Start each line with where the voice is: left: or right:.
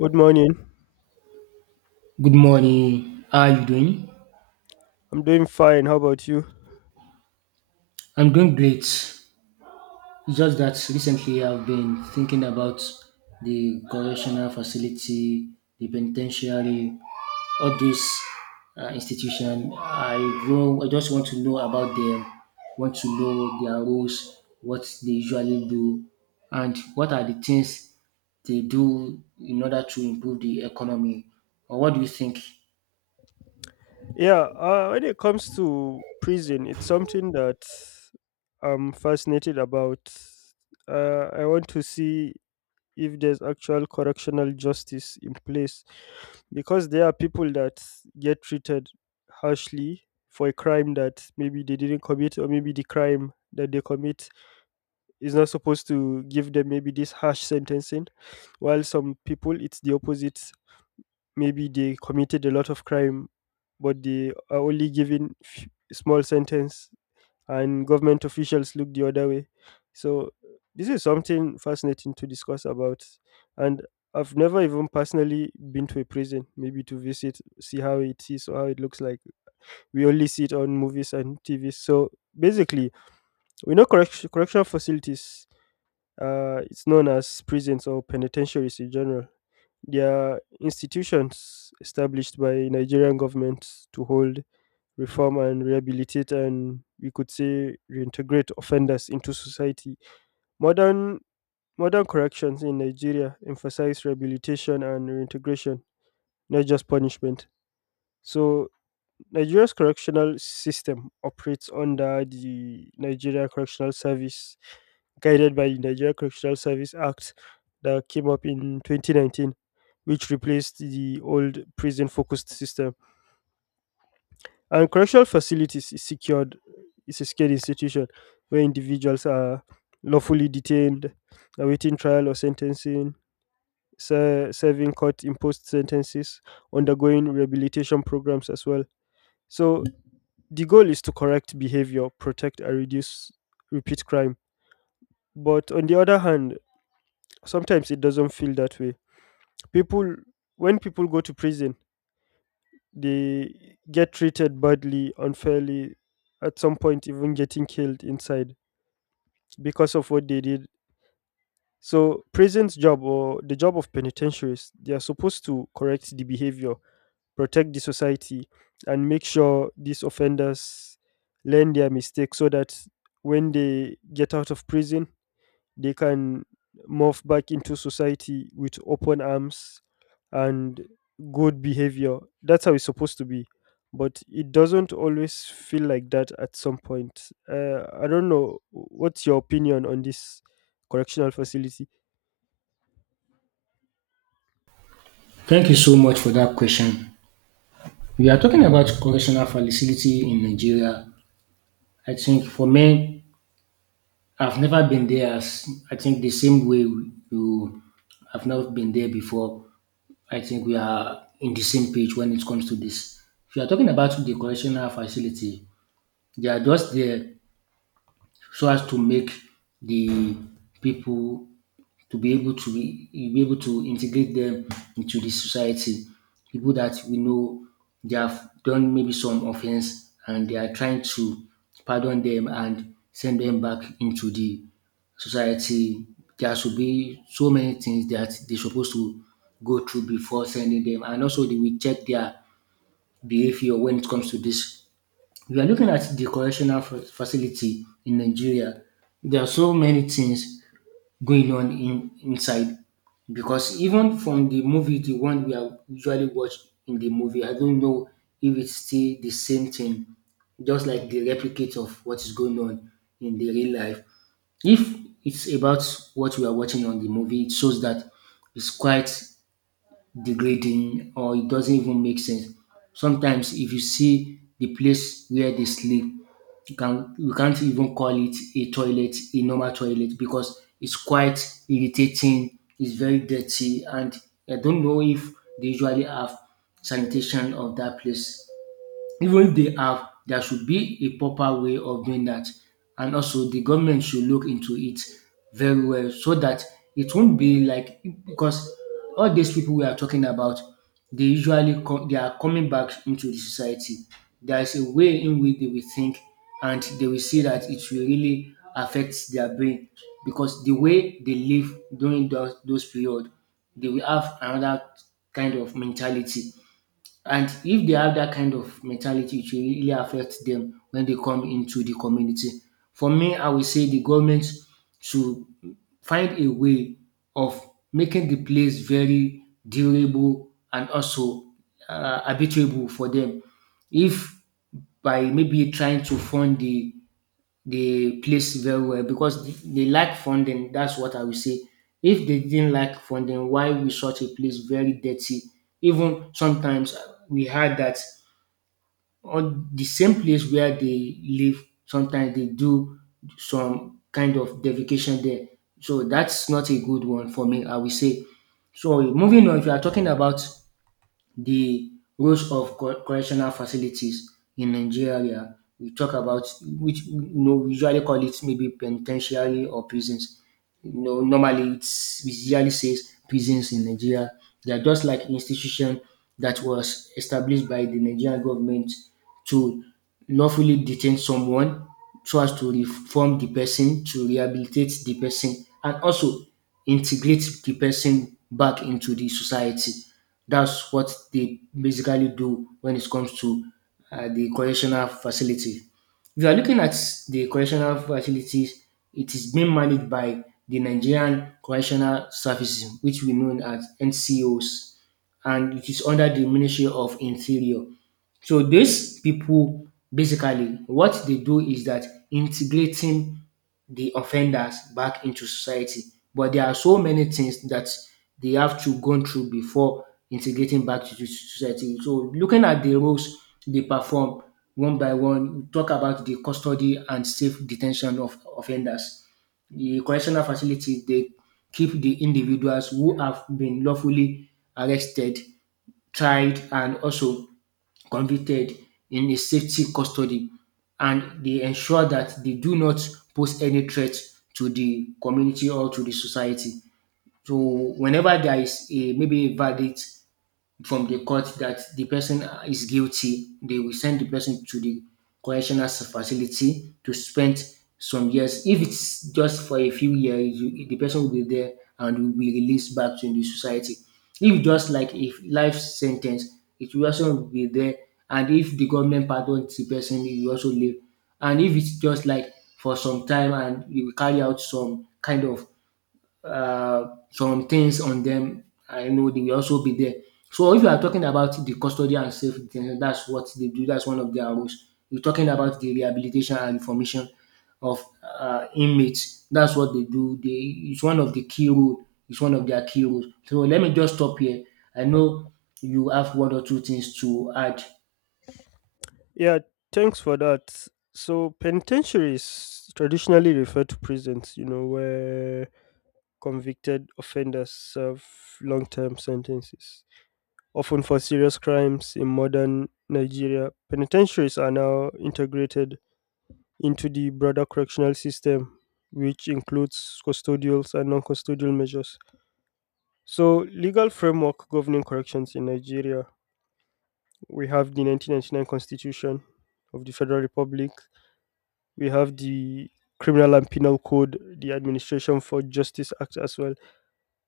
left: Good morning.
right: Good morning. How are you doing?
left: I'm doing fine. How about you?
right: I'm doing great. It's just that recently I've been thinking about the correctional facility, the penitentiary, all these institution. I know. I just want to know about them. Want to know their rules, what they usually do, and what are the things they do in order to improve the economy. Or what do you think?
left: Yeah, when it comes to prison, it's something that I'm fascinated about. I want to see if there's actual correctional justice in place because there are people that get treated harshly for a crime that maybe they didn't commit, or maybe the crime that they commit is not supposed to give them maybe this harsh sentencing, while some people it's the opposite. Maybe they committed a lot of crime but they are only given small sentence and government officials look the other way. So this is something fascinating to discuss about, and I've never even personally been to a prison maybe to visit, see how it is or how it looks like. We only see it on movies and TV. So basically we know correction facilities. It's known as prisons or penitentiaries in general. They are institutions established by Nigerian governments to hold, reform, and rehabilitate, and we could say reintegrate offenders into society. Modern modern corrections in Nigeria emphasize rehabilitation and reintegration, not just punishment. So Nigeria's correctional system operates under the Nigeria Correctional Service, guided by the Nigeria Correctional Service Act that came up in 2019, which replaced the old prison focused system. And correctional facilities is secured, is a secured institution where individuals are lawfully detained, awaiting trial or sentencing, serving court imposed sentences, undergoing rehabilitation programs as well. So the goal is to correct behavior, protect and reduce repeat crime. But on the other hand, sometimes it doesn't feel that way. People, when people go to prison, they get treated badly, unfairly, at some point, even getting killed inside because of what they did. So, prison's job or the job of penitentiaries, they are supposed to correct the behavior, protect the society, and make sure these offenders learn their mistakes so that when they get out of prison they can morph back into society with open arms and good behavior. That's how it's supposed to be, but it doesn't always feel like that at some point. I don't know, what's your opinion on this correctional facility?
right: Thank you so much for that question. We are talking about correctional facility in Nigeria. I think for me, I've never been there as I think the same way you have not been there before. I think we are in the same page when it comes to this. If you are talking about the correctional facility, they are just there so as to make the people to be able to be able to integrate them into the society. People that we know they have done maybe some offense and they are trying to pardon them and send them back into the society. There should be so many things that they're supposed to go through before sending them, and also they will check their behavior when it comes to this. We are looking at the correctional facility in Nigeria. There are so many things going on in inside because even from the movie the one we are usually watch in the movie, I don't know if it's still the same thing, just like the replicate of what is going on in the real life. If it's about what we are watching on the movie, it shows that it's quite degrading or it doesn't even make sense. Sometimes if you see the place where they sleep, you can't even call it a toilet, a normal toilet, because it's quite irritating. It's very dirty, and I don't know if they usually have sanitation of that place. Even they have, there should be a proper way of doing that. And also, the government should look into it very well so that it won't be like, because all these people we are talking about, they usually they are coming back into the society. There is a way in which they will think and they will see that it will really affect their brain, because the way they live during those period, they will have another kind of mentality, and if they have that kind of mentality, it will really affect them when they come into the community. For me, I will say the government should find a way of making the place very durable and also habitable for them. If by maybe trying to fund the place very well, because they lack funding. That's what I will say. If they didn't lack funding, why we such a place very dirty? Even sometimes we heard that on the same place where they live, sometimes they do some kind of defecation there. So that's not a good one for me, I will say. So moving on, if you are talking about the roles of correctional facilities in Nigeria. We talk about which you know we usually call it maybe penitentiary or prisons. You know, normally it usually says prisons in Nigeria. They are just like institution that was established by the Nigerian government to lawfully detain someone, so as to reform the person, to rehabilitate the person, and also integrate the person back into the society. That's what they basically do when it comes to the correctional facility. If you are looking at the correctional facilities, it is being managed by the Nigerian Correctional Services, which we know as NCOs, and it is under the Ministry of Interior. So these people, basically what they do is that integrating the offenders back into society. But there are so many things that they have to go through before integrating back to society. So looking at the roles they perform one by one, we talk about the custody and safe detention of offenders. The correctional facility, they keep the individuals who have been lawfully arrested, tried, and also convicted in a safety custody, and they ensure that they do not pose any threat to the community or to the society. So whenever there is a maybe a verdict from the court that the person is guilty, they will send the person to the correctional facility to spend some years. If it's just for a few years, you, the person will be there and will be released back to the society. If just like a life sentence, it will also be there. And if the government pardons the person, he will also live. And if it's just like for some time and you will carry out some kind of uh, some things on them, I know they will also be there. So if you are talking about the custody and safe detention, that's what they do. That's one of their roles. You're talking about the rehabilitation and information of inmates. That's what they do. They, it's one of the key role. It's one of their key roles. So let me just stop here. I know you have one or two things to add.
left: Yeah, thanks for that. So, penitentiaries traditionally refer to prisons, you know, where convicted offenders serve long term sentences. Often for serious crimes in modern Nigeria. Penitentiaries are now integrated into the broader correctional system, which includes custodial and non custodial measures. So, legal framework governing corrections in Nigeria, we have the 1999 Constitution of the Federal Republic, we have the Criminal and Penal Code, the Administration for Justice Act as well.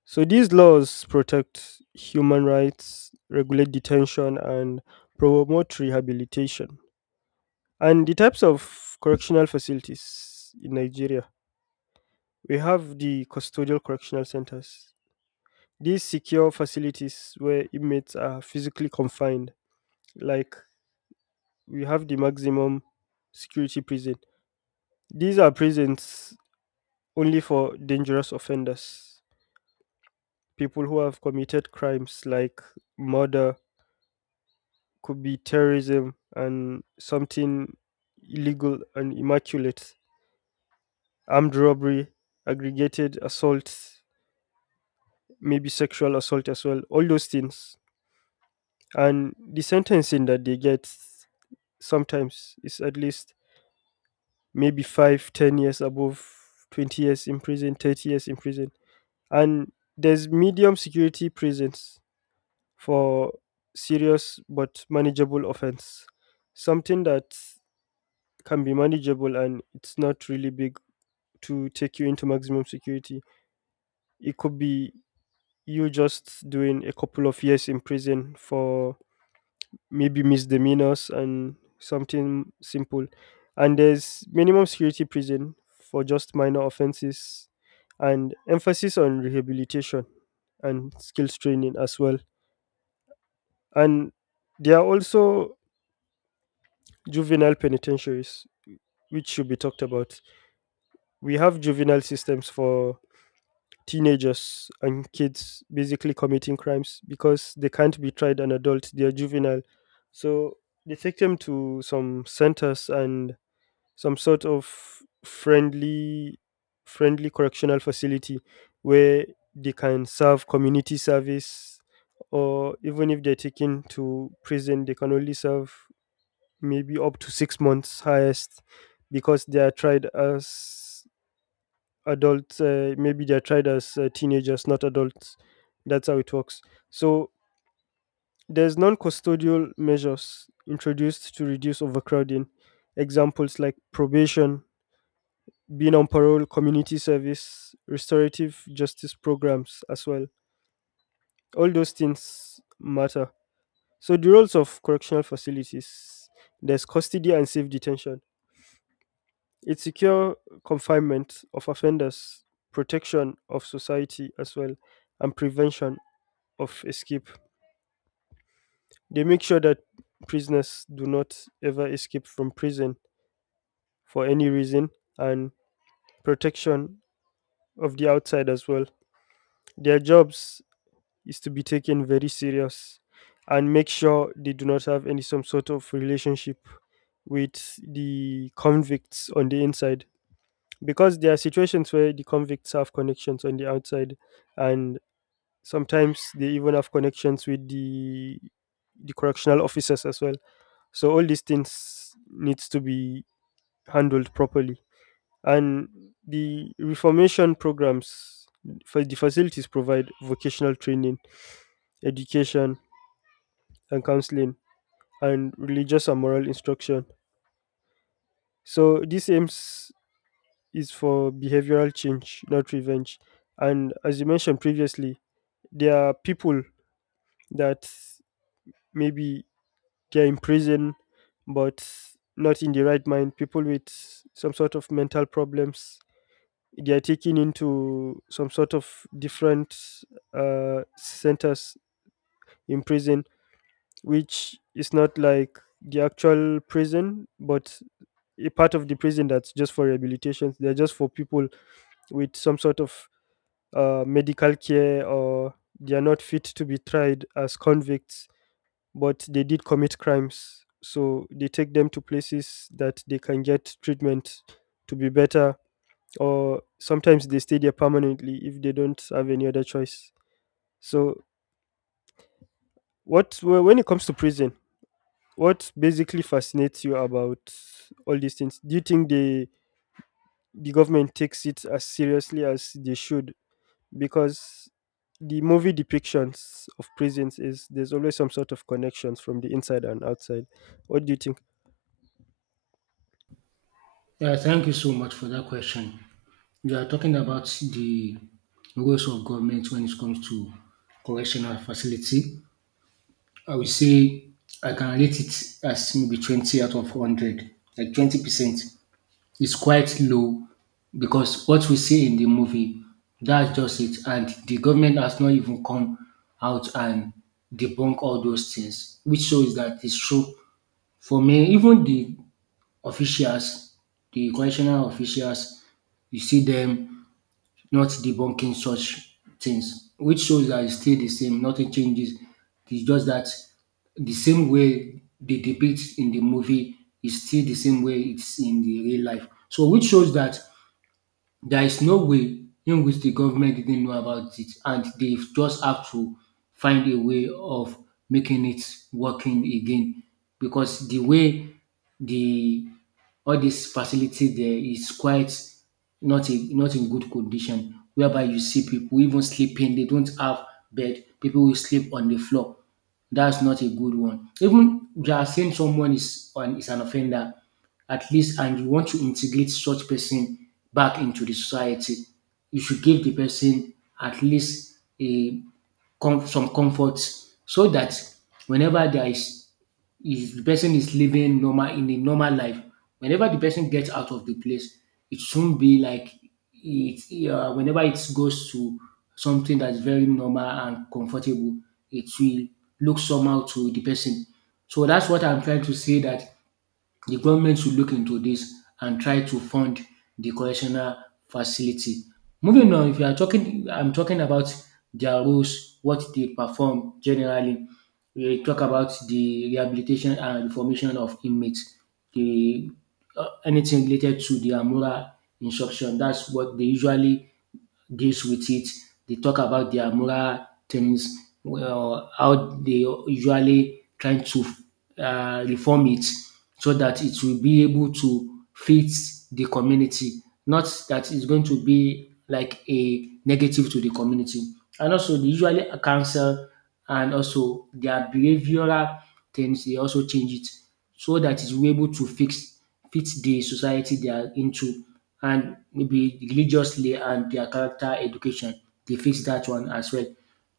left: So these laws protect human rights, regulate detention, and promote rehabilitation. And the types of correctional facilities in Nigeria, we have the custodial correctional centers. These secure facilities where inmates are physically confined, like we have the maximum security prison. These are prisons only for dangerous offenders, people who have committed crimes like murder, could be terrorism and something illegal and immaculate, armed robbery, aggregated assault, maybe sexual assault as well, all those things. And the sentencing that they get sometimes is at least maybe five, 10 years above, 20 years in prison, 30 years in prison. And there's medium security prisons for serious but manageable offense, something that can be manageable and it's not really big to take you into maximum security. It could be you just doing a couple of years in prison for maybe misdemeanors and something simple. And there's minimum security prison for just minor offenses and emphasis on rehabilitation and skills training as well. And there are also juvenile penitentiaries, which should be talked about. We have juvenile systems for teenagers and kids basically committing crimes because they can't be tried an adult, they are juvenile. So they take them to some centers and some sort of friendly correctional facility where they can serve community service, or even if they're taken to prison they can only serve maybe up to 6 months highest, because they are tried as adults. Maybe they're tried as teenagers, not adults. That's how it works. So there's non-custodial measures introduced to reduce overcrowding. Examples like probation, being on parole, community service, restorative justice programs as well. All those things matter. So the roles of correctional facilities: there's custody and safe detention, it's secure confinement of offenders, protection of society as well, and prevention of escape. They make sure that prisoners do not ever escape from prison for any reason, and protection of the outside as well. Their jobs is to be taken very serious and make sure they do not have any some sort of relationship with the convicts on the inside, because there are situations where the convicts have connections on the outside, and sometimes they even have connections with the correctional officers as well. So all these things needs to be handled properly, and the reformation programs for the facilities provide vocational training, education, and counseling, and religious and moral instruction. So this aims is for behavioral change, not revenge. And as you mentioned previously, there are people that maybe they're in prison, but not in the right mind. People with some sort of mental problems, they are taken into some sort of different centers in prison, which is not like the actual prison, but a part of the prison that's just for rehabilitation. They're just for people with some sort of medical care, or they are not fit to be tried as convicts, but they did commit crimes. So they take them to places that they can get treatment to be better, or sometimes they stay there permanently if they don't have any other choice. So, when it comes to prison, what basically fascinates you about all these things? Do you think the government takes it as seriously as they should? Because the movie depictions of prisons is there's always some sort of connections from the inside and outside. What do you think?
right: Yeah, thank you so much for that question. You are talking about the roles of government when it comes to correctional facility. I would say I can rate it as maybe 20 out of 100, like 20%. It's quite low, because what we see in the movie, that's just it. And the government has not even come out and debunk all those things, which shows that it's true. For me, even the officials, the correctional officials, you see them not debunking such things, which shows that it's still the same, nothing changes. It's just that the same way they depict in the movie is still the same way it's in the real life. So, which shows that there is no way in which the government didn't know about it, and they just have to find a way of making it working again, because the way the all this facility there is quite not in good condition, whereby you see people even sleeping, they don't have bed, people will sleep on the floor. That's not a good one. Even we are saying someone is an offender, at least, and you want to integrate such person back into the society, you should give the person at least a some comfort, so that whenever there is, if the person is living normal in a normal life, whenever the person gets out of the place, it shouldn't be like it, whenever it goes to something that's very normal and comfortable, it will look somehow to the person. So that's what I'm trying to say, that the government should look into this and try to fund the correctional facility. Moving on, if you are talking, I'm talking about their roles, what they perform generally. We talk about the rehabilitation and reformation of inmates, the anything related to their moral instruction. That's what they usually deals with it. They talk about their moral things, well, how they usually trying to reform it so that it will be able to fit the community. Not that it's going to be like a negative to the community. And also, they usually cancel and also their behavioral things, they also change it so that it will be able to fix fit the society they are into, and maybe religiously and their character education. They fix that one as well.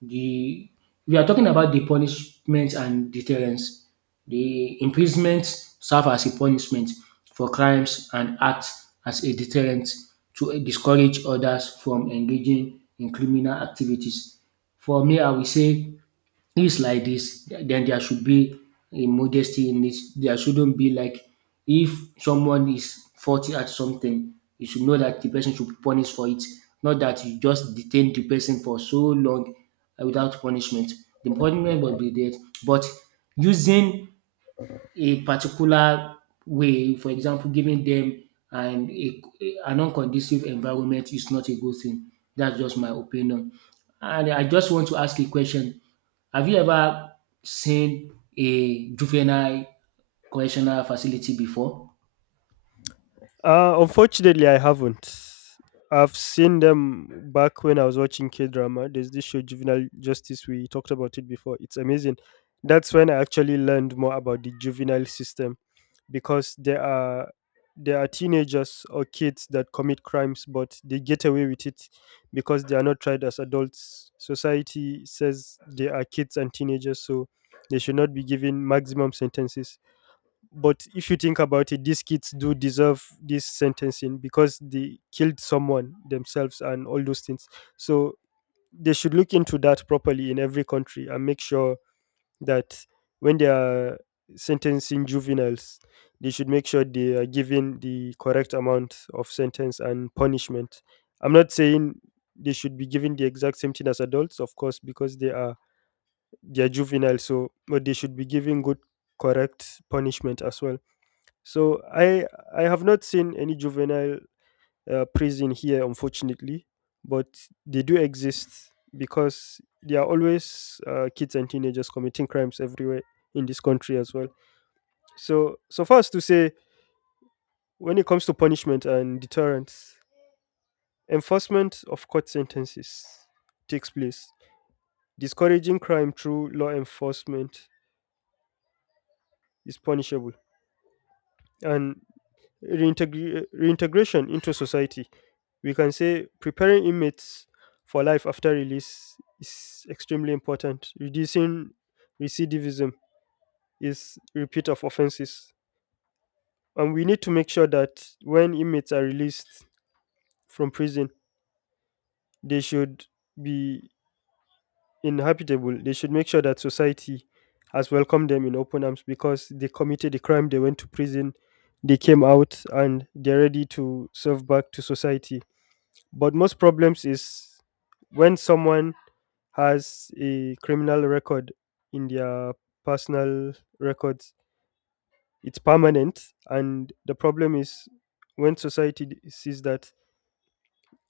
right: The We are talking about the punishment and deterrence. The imprisonment serve as a punishment for crimes and act as a deterrent to discourage others from engaging in criminal activities. For me, I will say it's like this, then there should be a modesty in it. There shouldn't be like, if someone is faulty at something, you should know that the person should be punished for it. Not that you just detain the person for so long without punishment. The punishment will be there, but using a particular way, for example, giving them an a an unconducive environment is not a good thing. That's just my opinion. And I just want to ask a question. Have you ever seen a juvenile correctional facility before?
left: Unfortunately, I haven't. I've seen them back when I was watching K drama. There's this show, Juvenile Justice. We talked about it before. It's amazing. That's when I actually learned more about the juvenile system because there are teenagers or kids that commit crimes, but they get away with it because they are not tried as adults. Society says they are kids and teenagers, so they should not be given maximum sentences. But if you think about it, these kids do deserve this sentencing because they killed someone themselves and all those things. So they should look into that properly in every country and make sure that when they are sentencing juveniles, they should make sure they are given the correct amount of sentence and punishment. I'm not saying they should be given the exact same thing as adults, of course, because they are juveniles. So but they should be given good correct punishment as well. So I have not seen any juvenile prison here, unfortunately, but they do exist because there are always kids and teenagers committing crimes everywhere in this country as well. So so far as to say, when it comes to punishment and deterrence, enforcement of court sentences takes place. Discouraging crime through law enforcement is punishable, and reintegration into society. We can say preparing inmates for life after release is extremely important. Reducing recidivism is repeat of offenses. And we need to make sure that when inmates are released from prison, they should be inhabitable. They should make sure that society has welcomed them in open arms because they committed a crime, they went to prison, they came out, and they're ready to serve back to society. But most problems is when someone has a criminal record in their personal records, it's permanent. And the problem is when society sees that,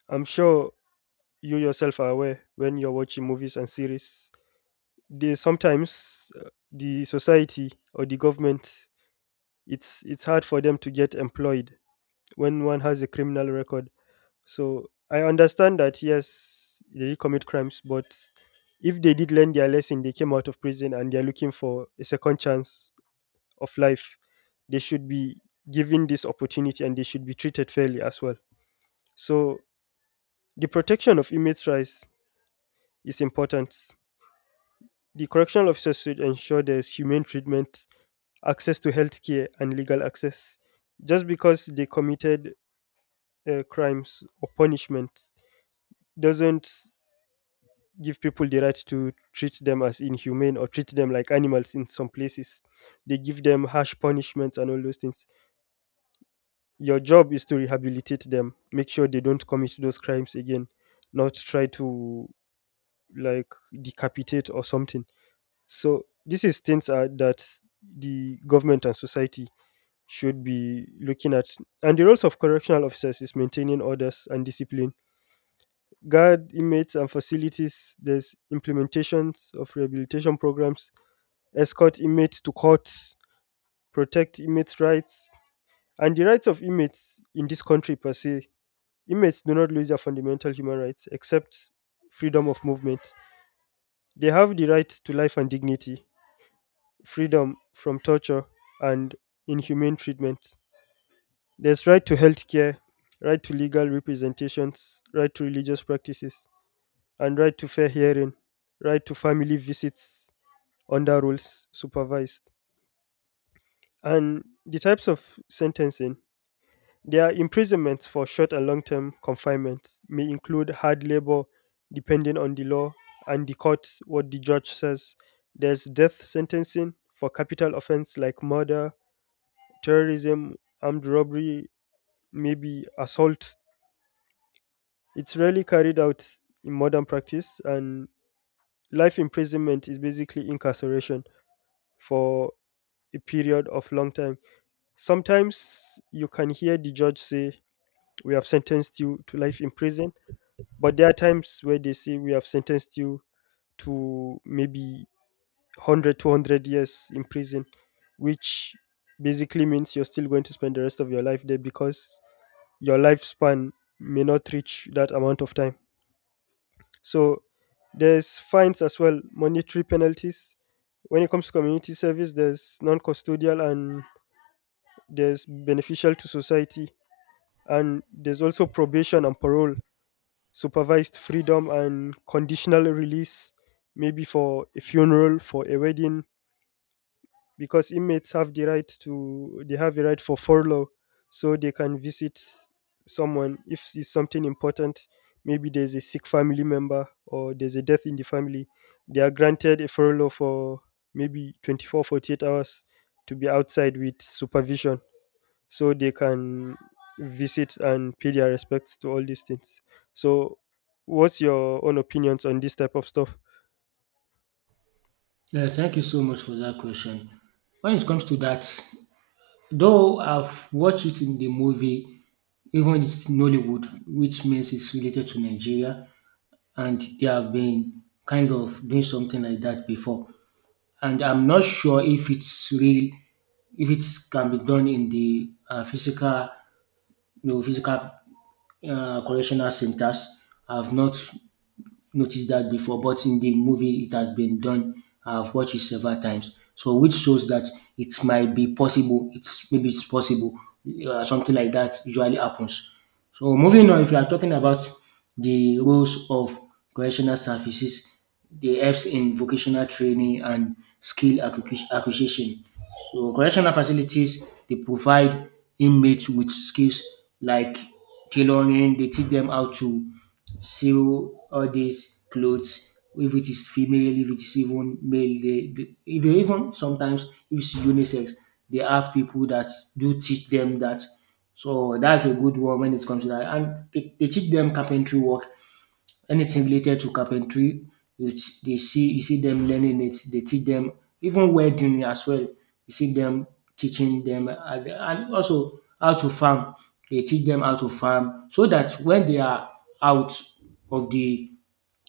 left: I'm sure you yourself are aware, when you're watching movies and series, they sometimes, the society or the government, it's hard for them to get employed when one has a criminal record. So I understand that yes, they did commit crimes, but if they did learn their lesson, they came out of prison and they're looking for a second chance of life, they should be given this opportunity and they should be treated fairly as well. So the protection of inmates' rights is important. The correctional officers should ensure there's humane treatment, access to healthcare, and legal access. Just because they committed crimes or punishment doesn't give people the right to treat them as inhumane or treat them like animals in some places. They give them harsh punishments and all those things. Your job is to rehabilitate them, make sure they don't commit those crimes again, not try to like decapitate or something. So this is things that the government and society should be looking at. And the roles of correctional officers is maintaining orders and discipline, guard inmates and facilities. There's implementations of rehabilitation programs escort inmates to courts, protect inmates' rights, and the rights of inmates in this country per se. Inmates do not lose their fundamental human rights except freedom of movement. They have the right to life and dignity, freedom from torture and inhumane treatment. There's right to health care, right to legal representations, right to religious practices, and right to fair hearing, right to family visits under rules supervised. And the types of sentencing, their imprisonment for short and long term confinement may include hard labor, depending on the law and the court, what the judge says. There's death sentencing for capital offense like murder, terrorism, armed robbery, maybe assault. It's rarely carried out in modern practice, and life imprisonment is basically incarceration for a period of long time. Sometimes you can hear the judge say, "We have sentenced you to life in prison." But there are times where they say, "We have sentenced you to maybe 100, 200 years in prison," which basically means you're still going to spend the rest of your life there because your lifespan may not reach that amount of time. So there's fines as well, monetary penalties. When it comes to community service, there's non custodial and there's beneficial to society. And there's also probation and parole, supervised freedom and conditional release, maybe for a funeral, for a wedding, because inmates have the right to, they have a right for furlough, so they can visit someone if it's something important. Maybe there's a sick family member or there's a death in the family. They are granted a furlough for maybe 24 to 48 hours to be outside with supervision so they can visit and pay their respects to all these things. So, what's your own opinions on this type of stuff?
right: Yeah, thank you so much for that question. When it comes to that, though I've watched it in the movie, even it's Nollywood, which means it's related to Nigeria, and they have been kind of doing something like that before. And I'm not sure if it's real, if it can be done in the physical, you know, physical correctional centers. I've not noticed that before, but in the movie it has been done. I've watched it several times, so which shows that it might be possible. It's maybe it's possible. Something like that usually happens. So moving on, if you are talking about the roles of correctional services, they helps in vocational training and skill acquisition. So correctional facilities they provide inmates with skills like tailoring. They teach them how to sew all these clothes. If it is female, if it is even male, they if they even sometimes if it's unisex, they have people that do teach them that. So that's a good one when it comes to that. And they teach them carpentry work anything related to carpentry, you they see you see them learning it. They teach them even welding as well. You see them teaching them and also how to farm. They teach them how to farm so that when they are out of the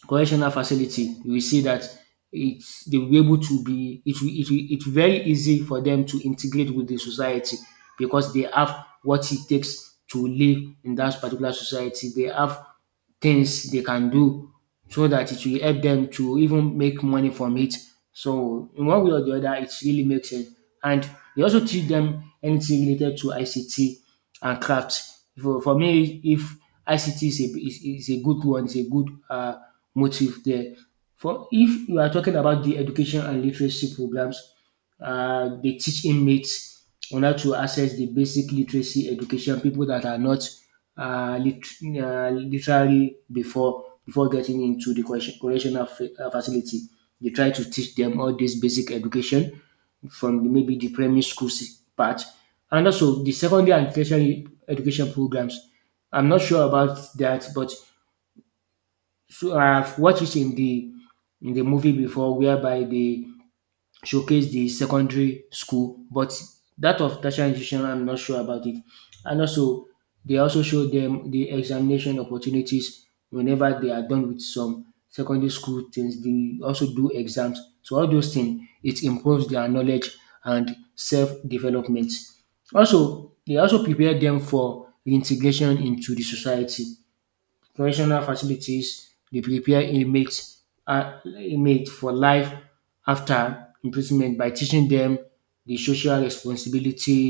right: correctional facility, you will see that it's they will be able to be it will it very easy for them to integrate with the society because they have what it takes to live in that particular society. They have things they can do so that it will help them to even make money from it. So in one way or the other, it really makes sense. And they also teach them anything related to ICT and craft. For me, if ICT is a good one, is a good motive there. For if you are talking about the education and literacy programs, they teach inmates on how to access the basic literacy education. People that are not literally before getting into the correctional facility, they try to teach them all this basic education from the, maybe the primary school part, and also the secondary and tertiary education programs. I'm not sure about that, but I've watched it in the movie before whereby they showcase the secondary school, but that of tertiary institution I'm not sure about it. And also they also show them the examination opportunities whenever they are done with some secondary school things, they also do exams. So all those things it improves their knowledge and self-development. Also, they also prepare them for integration into the society. Correctional facilities dey prepare inmates for life after imprisonment by teaching dem the social responsibility,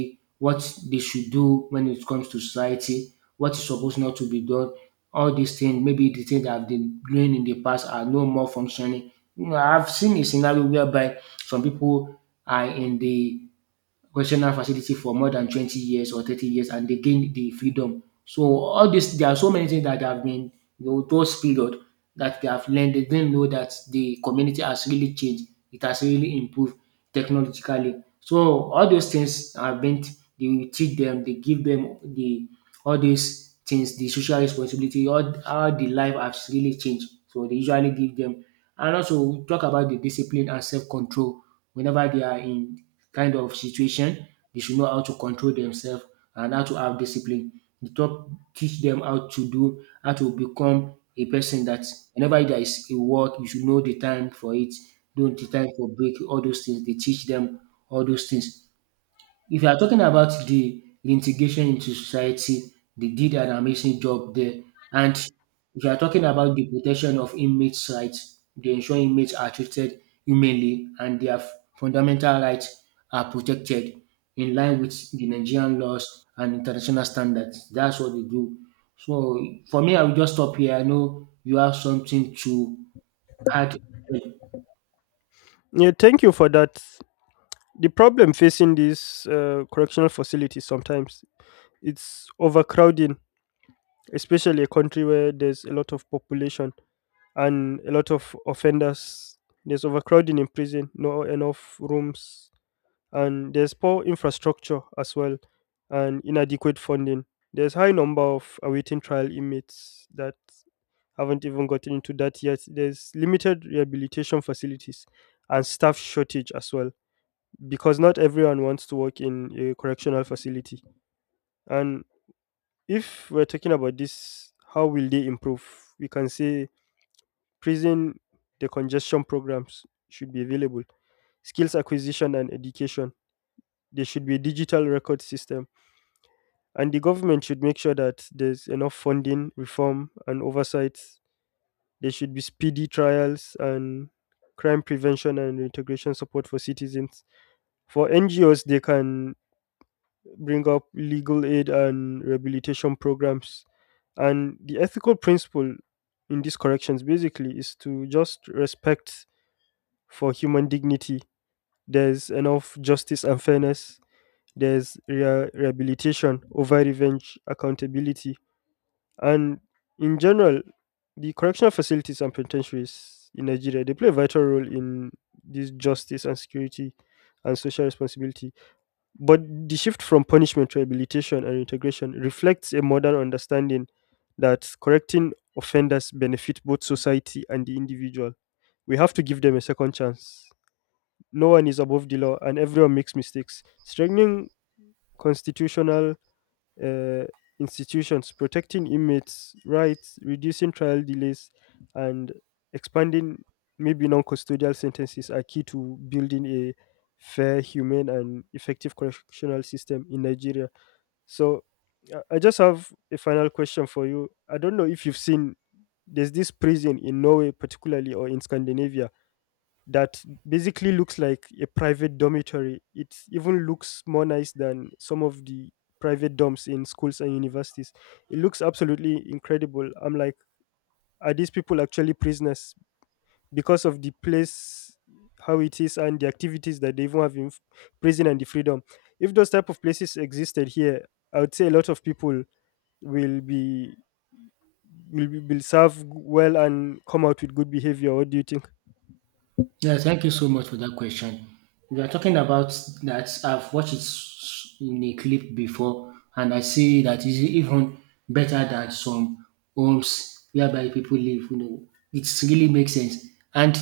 right: what they should do when it comes to society, what is supposed not to be done. All these things, maybe the thing I have been doing in the past are no more functioning. I have seen a scenario whereby some people are in the correctional facility for more than 20 years or 30 years and they gain the freedom. So all this, there are so many things that have been, those period that they have learned. They didn't know that the community has really changed. It has really improved technologically. So all those things have been, they teach them, they give them the all these things, the social responsibility, all how the life has really changed. So they usually give them and also talk about the discipline and self-control whenever they are in kind of situation. They should know how to control themselves and how to have discipline. The talk teach them how to do, how to become a person that whenever there is a work, you should know the time for it, know the time for break, all those things. They teach them all those things. If you are talking about the reintegration into society, they did an amazing job there. And if you are talking about the protection of inmates' rights, they ensure inmates are treated humanely and their fundamental rights are protected in line with the Nigerian laws and international standards. That's what they do. So for me, I will just stop here. I know you have something to add.
left: Yeah, thank you for that. The problem facing these correctional facilities sometimes it's overcrowding, especially a country where there's a lot of population and a lot of offenders. There's overcrowding in prison, no enough rooms, and there's poor infrastructure as well and inadequate funding. There's high number of awaiting trial inmates that haven't even gotten into that yet. There's limited rehabilitation facilities and staff shortage as well because not everyone wants to work in a correctional facility. And if we're talking about this, how will they improve? We can say prison decongestion programs should be available, skills acquisition and education. There should be a digital record system. And the government should make sure that there's enough funding, reform, and oversight. There should be speedy trials and crime prevention and integration support for citizens. For NGOs, they can bring up legal aid and rehabilitation programs. And the ethical principle in these corrections basically is to just respect for human dignity. There's enough justice and fairness. There's rehabilitation over revenge, accountability. And in general, the correctional facilities and penitentiaries in Nigeria, they play a vital role in this justice and security and social responsibility. But the shift from punishment to rehabilitation and integration reflects a modern understanding that correcting offenders benefit both society and the individual. We have to give them a second chance. No one is above the law and everyone makes mistakes. Strengthening constitutional uh, institutions, protecting inmates' rights, reducing trial delays, and expanding maybe non custodial sentences are key to building a fair, humane, and effective correctional system in Nigeria. So, I just have a final question for you. I don't know if you've seen, there's this prison in Norway, particularly, or in Scandinavia, that basically looks like a private dormitory. It even looks more nice than some of the private dorms in schools and universities. It looks absolutely incredible. I'm like, are these people actually prisoners because of the place, how it is, and the activities that they even have in prison and the freedom? If those type of places existed here, I would say a lot of people will be, will serve well and come out with good behavior. What do you think?
right: Yeah, thank you so much for that question. We are talking about that I've watched it in a clip before, and I see that it's even better than some homes whereby people live. It really makes sense. And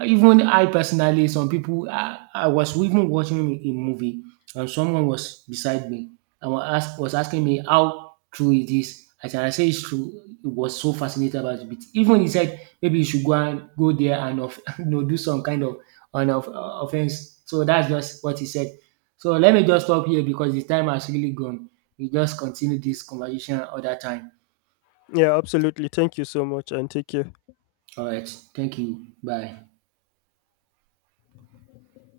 right: even I personally, I was even watching a movie and someone was beside me and was asking me how true it is. As I say it's true, it was so fascinated about it. Even he said maybe you should go there do some kind of an offense. So that's just what he said. So let me just stop here because the time has really gone. We just continue this conversation other time.
left: Yeah, absolutely. Thank you so much, and take care.
right: All right. Thank you. Bye.